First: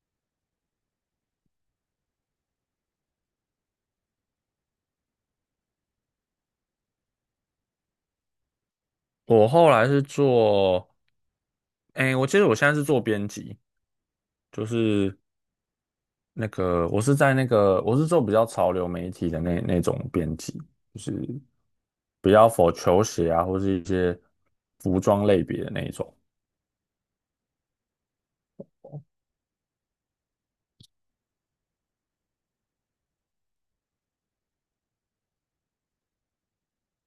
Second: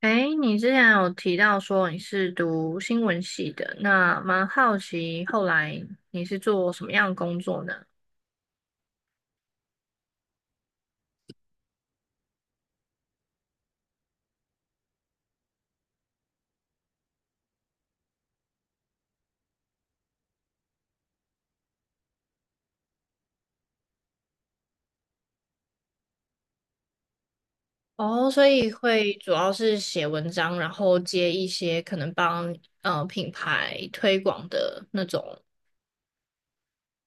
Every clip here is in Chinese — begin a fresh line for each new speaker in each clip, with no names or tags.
哎，你之前有提到说你是读新闻系的，那蛮好奇后来你是做什么样的工作呢？
我后来是做，我记得我现在是做编辑，就是那个我是在那个我是做比较潮流媒体的那种编辑，就是比较 for 球鞋啊，或是一些服装类别的那一种。
哦，所以会主要是写文章，然后接一些可能帮品牌推广的那种。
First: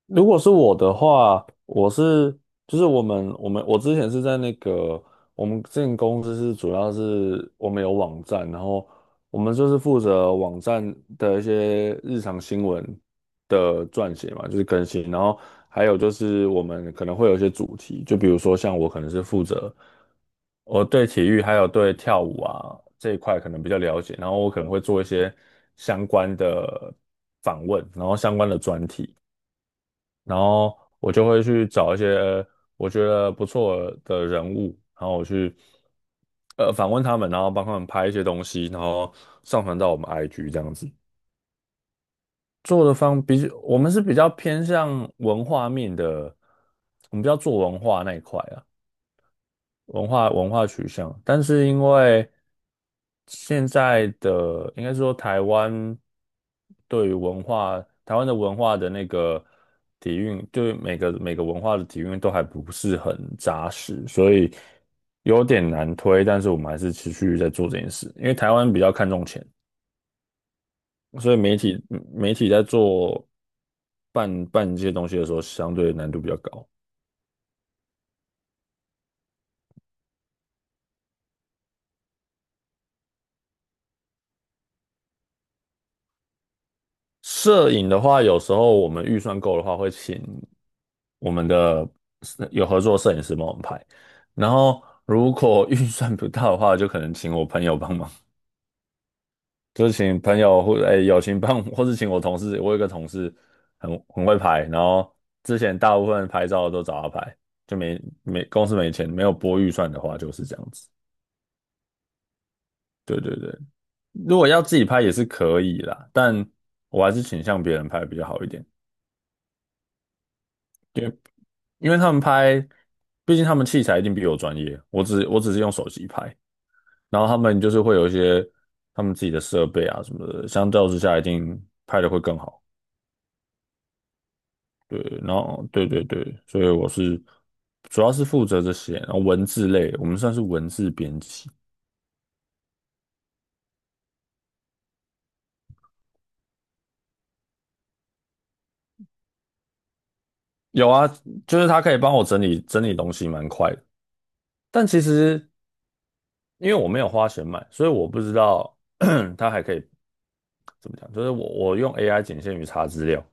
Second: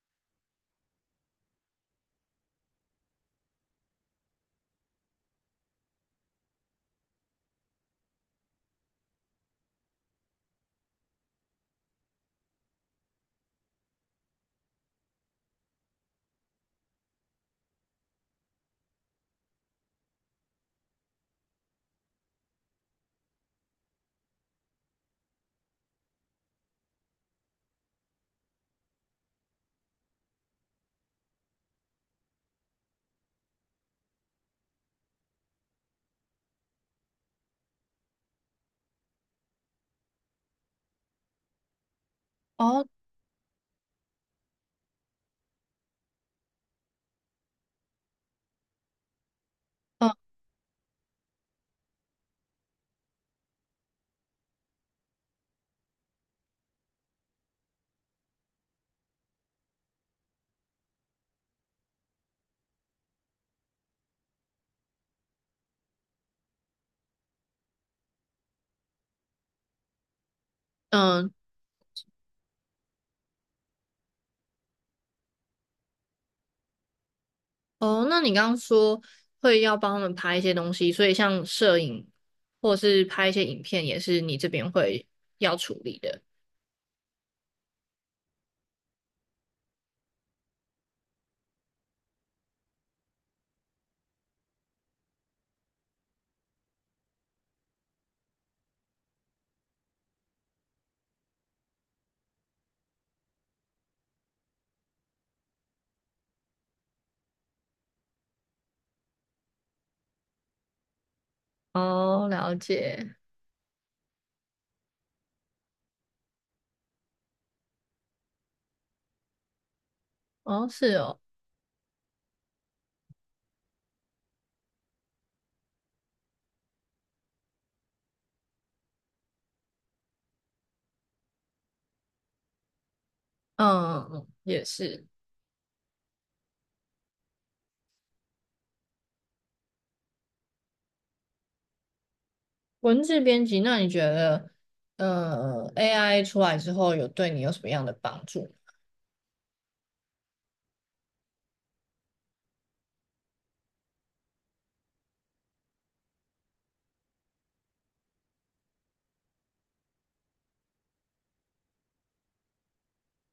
如果是我的话，我是就是我之前是在那个我们之前公司是主要是我们有网站，然后我们就是负责网站的一些日常新闻的撰写嘛，就是更新，然后还有就是我们可能会有一些主题，就比如说像我可能是负责，我对体育还有对跳舞啊这一块可能比较了解，然后我可能会做一些相关的访问，然后相关的专题。然后我就会去找一些我觉得不错的人物，然后我去访问他们，然后帮他们拍一些东西，然后上传到我们 IG 这样子。
哦，
做的方比我们是比较偏向文化面的，我们比较做文化那一块啊。文
嗯
化文化取向，但是因为现在的应该说台湾对于文化，台湾的文化的那个底蕴，对每个文化的底蕴都还不是很扎实，所以有点难推。但是我们还是持续在做这件事，因为台湾比较看重钱，
嗯，
所以媒体在做办这些东西的时候，相对难度比较高。
哦，那你刚刚说会要帮他们拍一些东西，所以像摄影或是拍一些影片，也是你这边会要处理的。
摄影的话，有时候我们预算够的话，会请我们的有合作摄影师帮我们拍。然后如果预算不到的话，就可能请我朋友帮忙，就是请朋友或友情帮我或是请我同事。我有一个同事很会拍，然后之前大部分拍照都找他拍，就没没公司没钱，没有拨预算的话就是这样子。
哦，了解。
对对对，如果要自己拍也是可以啦，但我还是倾向别人拍比较好一点，
哦，是
因为
哦。
他们拍，毕竟他们器材一定比我专业，我只是用手机拍。然后他们就是会有一些他们自己的设备啊什么的，相较之下一定拍的会更好。
嗯，也
对，
是
然后对对对，所以我是主要是负责这些，然后文字类，我们算是文字编辑。
文字编辑。那你觉得，AI 出来之后有对你有什么样的帮助？
有啊，就是他可以帮我整理东西，蛮快的。但其实因为我没有花钱买，所以我不知道 他还可以怎么讲，就是我用 AI 仅限于查资料，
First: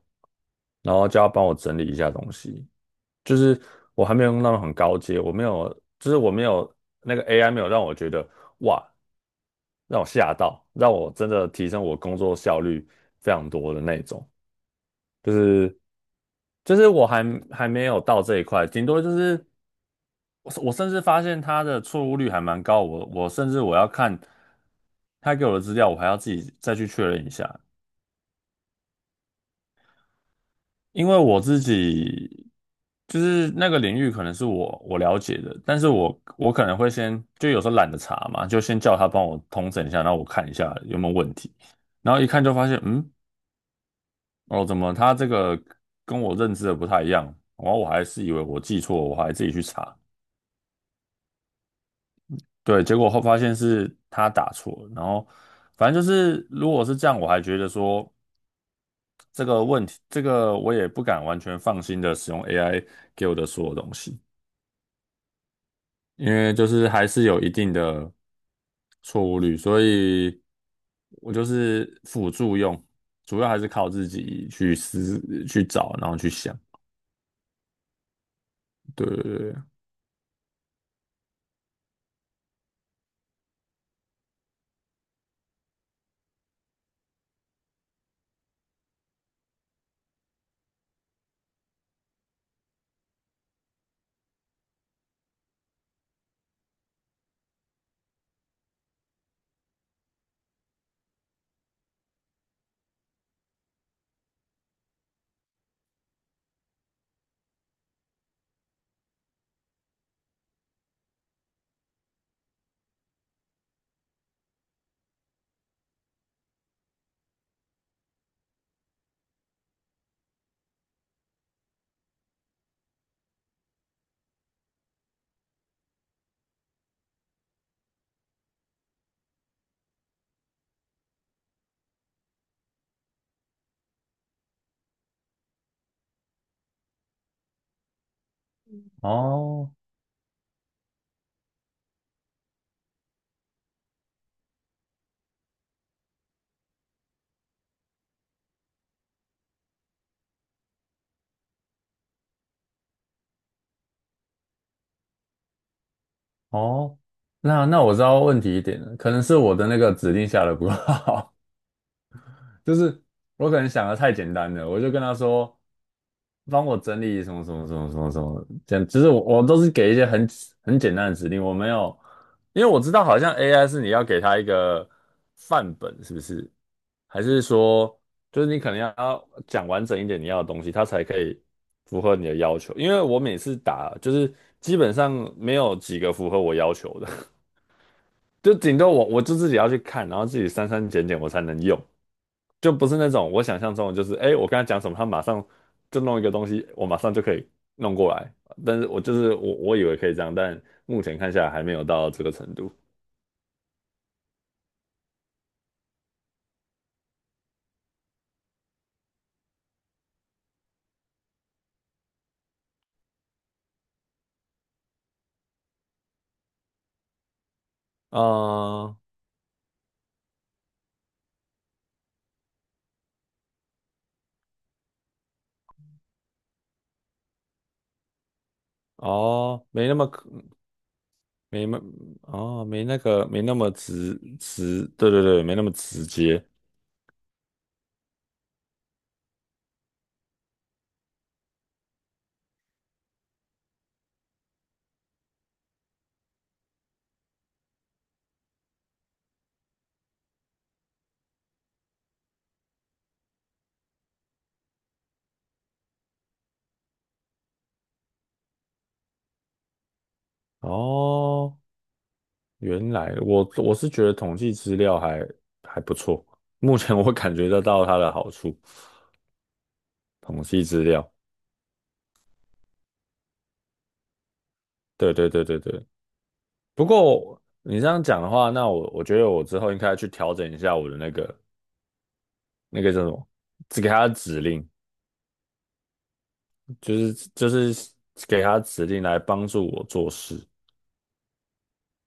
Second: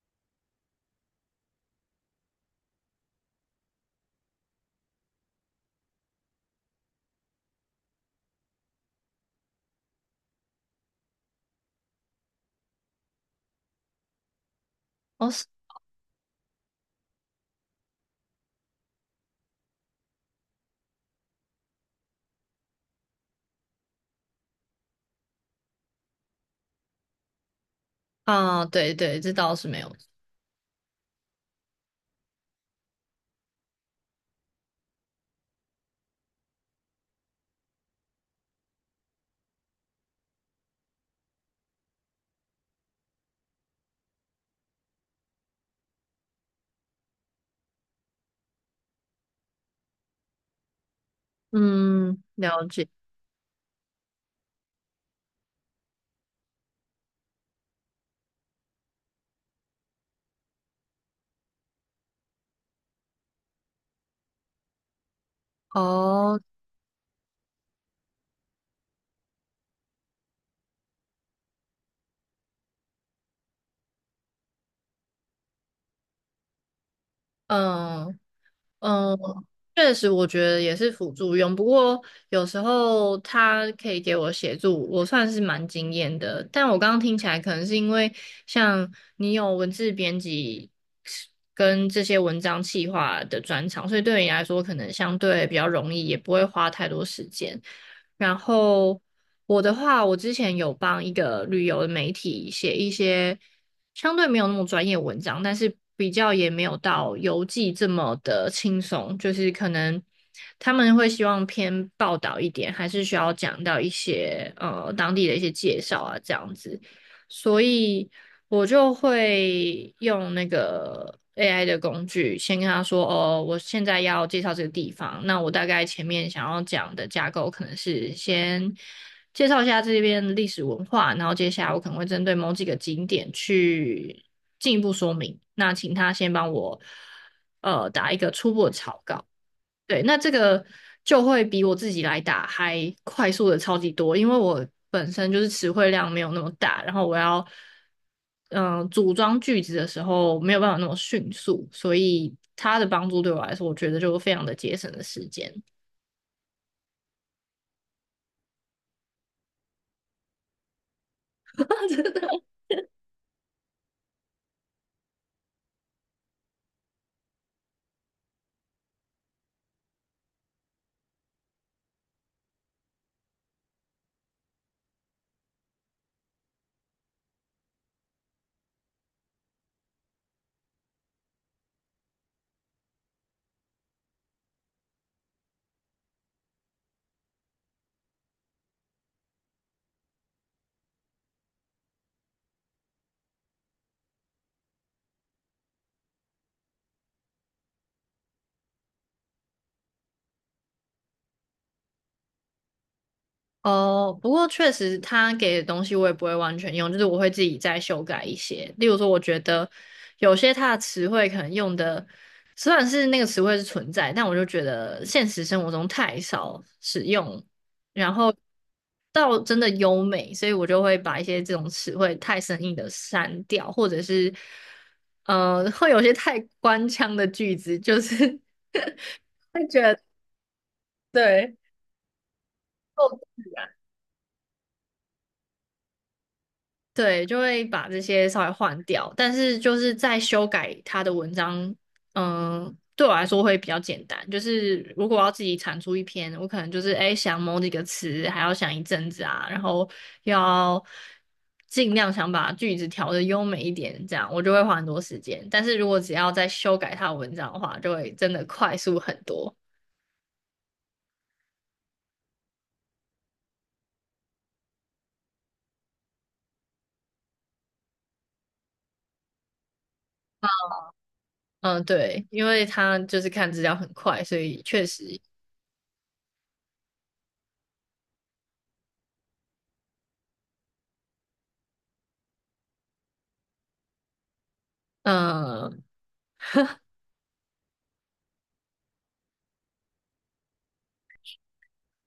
然后叫他帮我整理一下东西。就是我还没有用到很高阶，我没有，就是我没有那个 AI 没有让我觉得哇，让我吓到，让我真的提升我工作效率非常多的那种，
哦，
就
是
是就是我没有到这一块，顶多就是我甚至发现它的错误率还蛮高，我甚至我要看他给我的资料，我还要自己再去确认一下，
啊，对对，这倒是没有。
因为我自己就是那个领域可能是我了解的，但是我可能会先就有时候懒得查嘛，就先叫他帮我通整一下，然后我看一下有没有问题，然后一看就发现，嗯，哦，怎么他这个跟我认知的不太一样，然后我还是以为我记错，我还自己去查，
嗯，了
对，
解。
结果后发现是他打错了，然后反正就是如果是这样，我还觉得说这个问题，这个我也不敢完全放心的使用 AI 给我的所有东西。因
哦，
为就是还是有一定的错误率，所以我就是辅助用，主要还是靠自己去去找，然后去想。
嗯
对
嗯，
对对，对
确实，我觉得也是辅助用。不过有时候它可以给我协助，我算是蛮惊艳的。但我刚刚听起来，可能是因为像你有文字编辑跟这些文章企划的专长，所以对你来说可能相对比较容易，也不会花太多时间。然后我的话，我之前有帮一个旅游的媒体写一些相对没有那么专业的文章，但是比较也没有到游记这么的轻松，就是可能他们会希望偏报道一点，还是需要讲到一些当地的一些介绍啊这样子。所以我就会用那个 AI 的工具，先跟他说，哦，我现在要介绍这个地方，那我大概前面想要讲的架构可能是先介绍一下这边的历史文化，然后接下来我可能会针对某几个景点去进一步说明。那请他先帮我打一个初步的草稿。
哦
对，那这个就会比我自己来打还快速的超级多，因为我本身就是词汇量没有那么大，然后我要组装句子的时候没有办法那么迅速，所以它的帮助对我来说，我觉得就非常的节省了时间。
哦，那那我知道问题一点了，可能是我的那个指令下的不够好。就是我可能想的太简单了，我就跟他说，帮我整理什么什么什么什么什么，这样，其实我都是给一些很简单的指令，我没有，因为我知道好像 AI 是你要给他一个范本，是不是？还是说，就是你可能要讲完整一点你要的东西，它才可以符合你的要求。因为我每次打，就是基本上没有几个符合我要求的，就顶多我就自己要去看，然后自己删删减减我才能用。就不是那种我想象中的，就是我跟他讲什么，他马上就弄一个东西，我马上就可以弄过来。但是我就是我，我以为可以这样，但目前看下来还没有到这个程度。
哦，不过确实他给的东西我也不会完全用，就是我会自己再修改一些。例如说，我觉得有些他的词汇可能用的，虽然是那个词汇是存在，但我就觉得现实生活中太少使用，然后
啊。
到真的优美，所以我就会把一些这种词汇太生硬的删掉，或者是会有些太官腔的句子，就是 会
哦，
觉
没那
得
么可
对。
没那哦，
够
没
自
那
然
么直直，对对对，没那么直接。
对，就会把这些稍微换掉，但是就是在修改他的文章，嗯，对我来说会比较简单。就是如果我要自己产出一篇，我可能就是哎想某几个词，还要想一阵子啊，然后要尽量想把句子调的优美一点，这样我就会花很多时间。但是如果只要再修改他的文章的话，就会真的快速很多。
哦，原来我是觉得统计资料还不错，目前我感觉得到它的好处，统计资料。
嗯，对，因为他就是看资料很快，所以确
对
实，
对对对对，不过你这样讲的话，那我觉得我之后应该去调整一下我的那个那个叫什么，只给他指令，
嗯，
就是给他指令来帮助我做事。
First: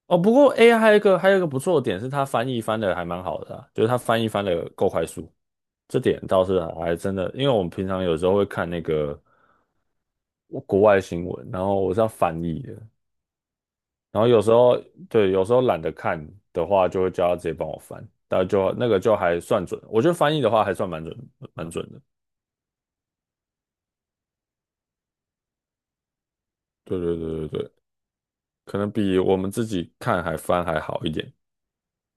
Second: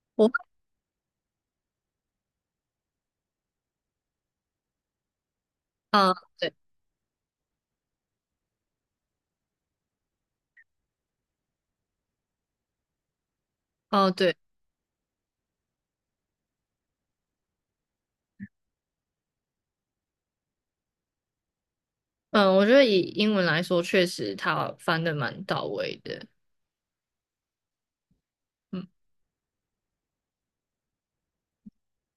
哦，
我，
不过 AI 还有一个不错的点是，它翻译翻的还蛮好的啊就是它翻译翻的够快速，这
嗯，
点倒
对。
是还真的，因为我们平常有时候会看那个国外新闻，然后我是要翻译的，
哦，
然后
对。
有时候对，有时候懒得看的话，就会叫他直接帮我翻，但就那个就还算准，我觉得翻译的话还算蛮准的。
嗯，我觉得以英文来说，确实他翻的蛮到位的。
对对对对对，可
嗯，
能比我们自己看还翻还好一点。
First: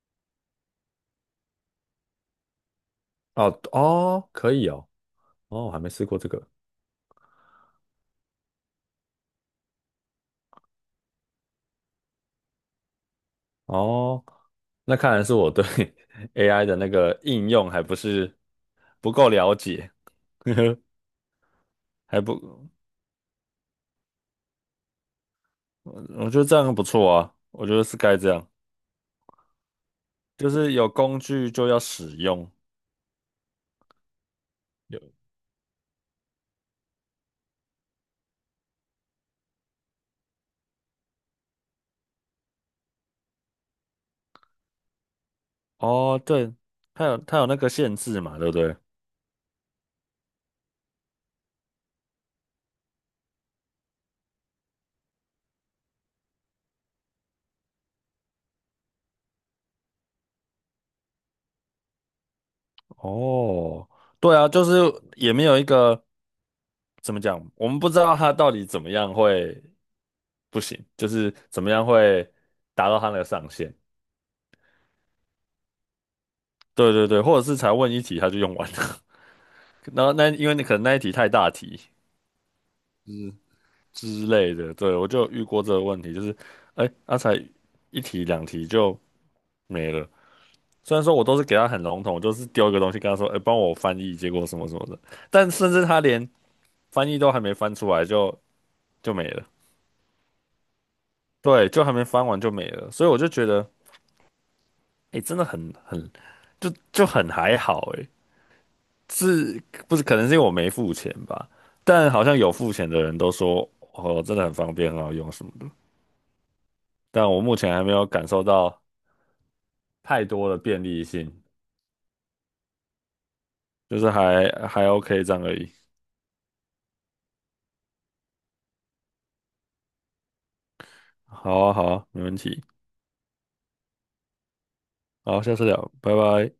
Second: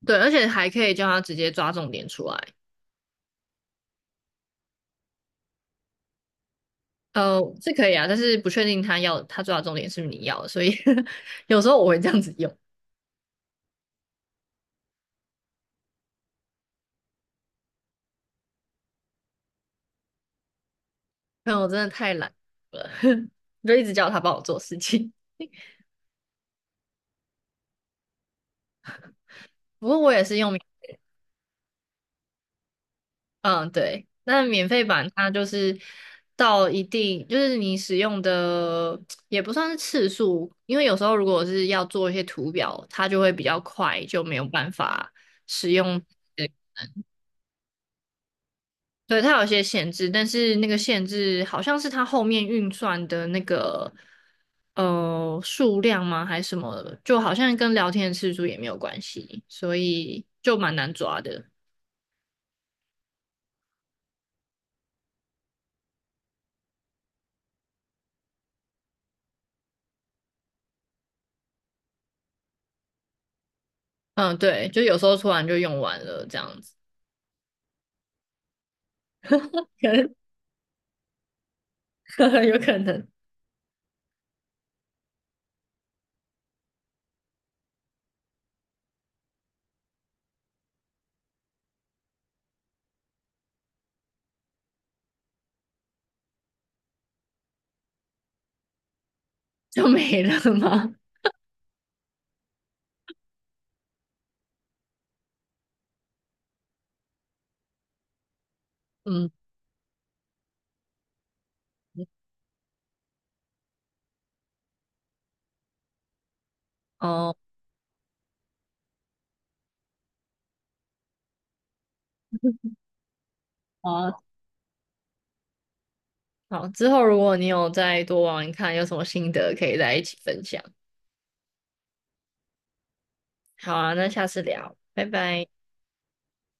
对，而且还可以叫他直接抓重点出来。
哦哦，可以哦，哦，我还没试过这个
是可以啊，但是不确定他要他抓的重点是不是你要的，所以 有时候我会这样子用。
哦，那看来是我对 AI 的那个应用还不够了解，
但我真的太
还
懒
不，
了，就一直叫他帮我做事情。
我觉得这样不错啊，我觉得是该这样，
不过我也是
就
用。
是有工具就要使用。
嗯，对，那免费版它就是到一定，就是你使用的也不算是次数，因为有时候如果是要做一些图表，它就会比较快，就没有办法使用。
哦，
对，
对，它有那个限制嘛，对不对？
对它有一些限制，但是那个限制好像是它后面运算的那个数量吗，还是什么的，就好像跟聊天的次数也没有关系，所以就蛮难抓的。
哦，对啊，就是也没有一个怎么讲，我们不知道它到底怎么样会不行，就是怎么样会达到它个上限。
嗯，对，就有时候突然就用完了这样子。
对对对，或者是才问一题他就用完了，然后 那因为你可能那一题太大题
呵呵有可能
之类的，对，我就有遇过这个问题，就是才一题两题就没了。虽然说我都是给他很笼统，我就是丢一个东西跟他说，哎、帮我翻译，结果什么什么的，但甚至他连翻译都还没翻出来就没了，
就没了吗？
对，就还没翻完就没了，所以我就觉得，哎、真的很很就就很还好、哎，
嗯，
是不是可能是因为我没付钱吧？但好像有付钱的人都说，哦，真的很方便，很好用什么的，但
哦，
我目前还没有感受到太多的便利性，
好
就是
啊
还 OK 这样而已。
好，之后如果你有再多玩玩看，有什么心得可以在一起分享。
好啊，好啊，没问题，
好啊，那下次聊，拜
好，
拜。
下次聊，拜拜。